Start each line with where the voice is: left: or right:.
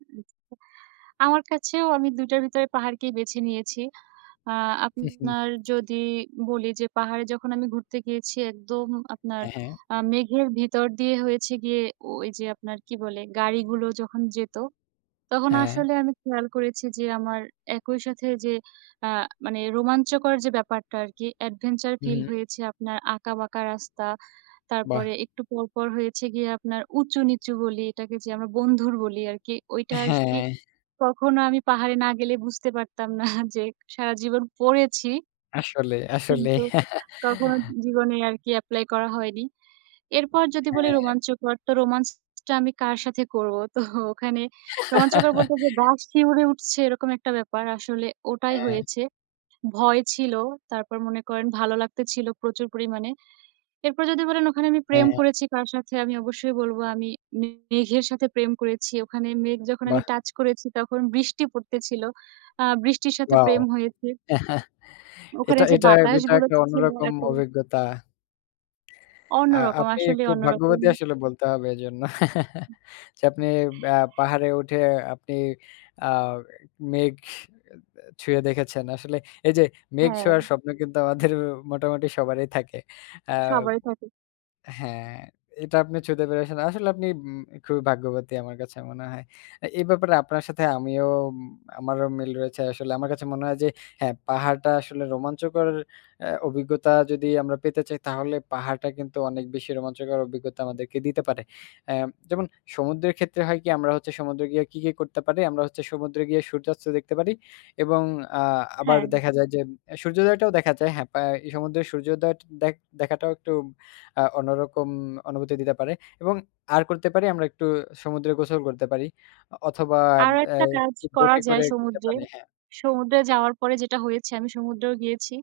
right: [unintelligible] আমার কাছেও আমি ২ টার ভিতরে পাহাড়কেই বেছে নিয়েছি। আ
left: হু, হুম।
right: আপনার যদি বলি যে, পাহাড়ে যখন আমি ঘুরতে গিয়েছি একদম আপনার
left: হ্যাঁ, হ্যাঁ।
right: আ মেঘের ভিতর দিয়ে হয়েছে গিয়ে ওই যে, আপনার কি বলে? গাড়িগুলো যখন যেত তখন
left: হ্যাঁ।
right: আসলে আমি খেয়াল করেছি যে, আমার একই সাথে যে, অ্যা মানে রোমাঞ্চকর যে, ব্যাপারটা আর কি, adventure
left: হু,
right: feel
left: হুম।
right: হয়েছে। আপনার আঁকা বাঁকা রাস্তা,
left: বাহ!
right: তারপরে একটু পরপর হয়েছে গিয়ে আপনার উঁচু নিচু গলি এটাকে যে, আমরা বন্ধুর বলি আর কি। ওইটা আরকি
left: হ্যাঁ।
right: কখনো আমি পাহাড়ে না গেলে বুঝতে পারতাম না যে, সারা জীবন পড়েছি
left: আসলে, আসলে।
right: কিন্তু কখনো জীবনে আর কি apply করা হয়নি। এরপর যদি বলি
left: হ্যাঁ।
right: রোমাঞ্চকর তো romance টা আমি কার সাথে করব? তো ওখানে রোমাঞ্চকর বলতে যে, গা শিউরে উঠছে এরকম একটা ব্যাপার। আসলে ওটাই
left: হ্যাঁ।
right: হয়েছে। ভয় ছিল, তারপর মনে করেন ভালো লাগতে ছিল প্রচুর পরিমাণে। এরপর যদি বলেন ওখানে আমি প্রেম
left: হ্যাঁ।
right: করেছি কার সাথে? আমি অবশ্যই বলব আমি মে মেঘের সাথে প্রেম করেছি। ওখানে মেঘ যখন আমি
left: বাহ!
right: touch করেছি তখন বৃষ্টি পড়তে ছিল। আ বৃষ্টির সাথে
left: Wow!
right: প্রেম হয়েছে। ওখানে
left: এটা,
right: যে,
left: এটা এটা
right: বাতাসগুলো
left: একটা
right: ছি ছিল
left: অন্যরকম
right: এত
left: অভিজ্ঞতা। আ
right: অন্যরকম,
left: আপনি
right: আসলেই
left: একটু
right: অন্যরকম।
left: ভাগ্যবতী আসলে বলতে হবে এজন্য যে, আপনি অ্যা পাহাড়ে উঠে আপনি আ মেঘ এ্যা ছুঁয়ে দেখেছেন। আসলে এই যে, মেঘ
right: হ্যাঁ।
left: ছোঁয়ার স্বপ্ন কিন্তু আমাদের মোটামুটি সবারই থাকে। অ্যা
right: সবাই থাকে।
left: হ্যাঁ, এটা আপনি ছুঁতে পেরেছেন। আসলে আপনি উম খুবই ভাগ্যবতী আমার কাছে মনে হয়। আ এই ব্যাপারে আপনার সাথে আমিও আমারও মিল রয়েছে আসলে। আমার কাছে মনে হয় যে, হ্যাঁ, পাহাড়টা আসলে রোমাঞ্চকর অ্যা অভিজ্ঞতা যদি আমরা পেতে চাই তাহলে পাহাড়টা কিন্তু অনেক বেশি রোমাঞ্চকর অভিজ্ঞতা আমাদেরকে দিতে পারে। অ্যা যেমন সমুদ্রের ক্ষেত্রে হয় কি? আমরা হচ্ছে সমুদ্রে গিয়ে কি, কি, করতে পারি? আমরা হচ্ছে সমুদ্রে গিয়ে সূর্যাস্ত দেখতে পারি এবং আ আবার
right: হ্যাঁ।
left: দেখা যায় যে, সূর্যোদয়টাও দেখা যায়। হ্যাঁ, পা এই সমুদ্রের সূর্যোদয়ট দেখ দেখাটাও একটু আ অন্যরকম অনুভূতি দিতে পারে। এবং আর করতে পারি আমরা একটু সমুদ্রে গোসল করতে পারি। অ অথবা
right: আরও
left: অ্যা
right: একটা কাজ
left: একটু
right: করা
left: বোটে
right: যায়
left: করে ঘুরতে
right: সমুদ্রে।
left: পারি, হ্যাঁ।
right: সমুদ্রে যাওয়ার পরে যেটা হয়েছে, আমি সমুদ্রেও গিয়েছি।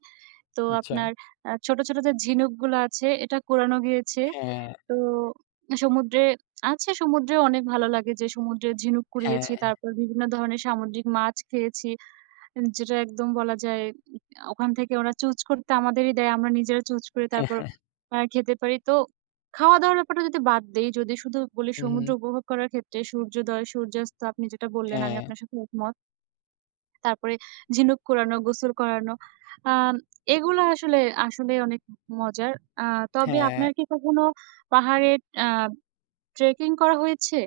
right: তো
left: আচ্ছা।
right: আপনার আ ছোট, ছোট, যে, ঝিনুকগুলো আছে এটা কুরানো হয়েছে।
left: হ্যাঁ।
right: তো সমুদ্রে আছে সমুদ্রেও অনেক ভালো লাগে যে, সমুদ্রে ঝিনুক
left: হ্যাঁ।
right: কুড়িয়েছি, তারপর বিভিন্ন ধরনের সামুদ্রিক মাছ খেয়েছি। যেটা একদম বলা যায়, ওখান থেকে ওরা চুজ করতে আমাদেরই দেয়। আমরা নিজেরা চুজ করে
left: হ্যাঁ।
right: তারপর
left: হ্যাঁ।
right: আ খেতে পারি। তো খাওয়া-দাওয়ার ব্যাপারটা যদি বাদ দেই, যদি শুধু বলি
left: হু,
right: সমুদ্র
left: হুম।
right: উপভোগ করার ক্ষেত্রে সূর্যোদয়, সূর্যাস্ত আপনি যেটা বললেন আমি
left: হ্যাঁ।
right: আপনার সাথে একমত। তারপরে ঝিনুক কুড়ানো, গোসল করানো আম এগুলা আসলে, আসলেই অনেক মজার আ তবে
left: হ্যাঁ।
right: আপনার কি কখনো পাহাড়ে আ trekking করা হয়েছে?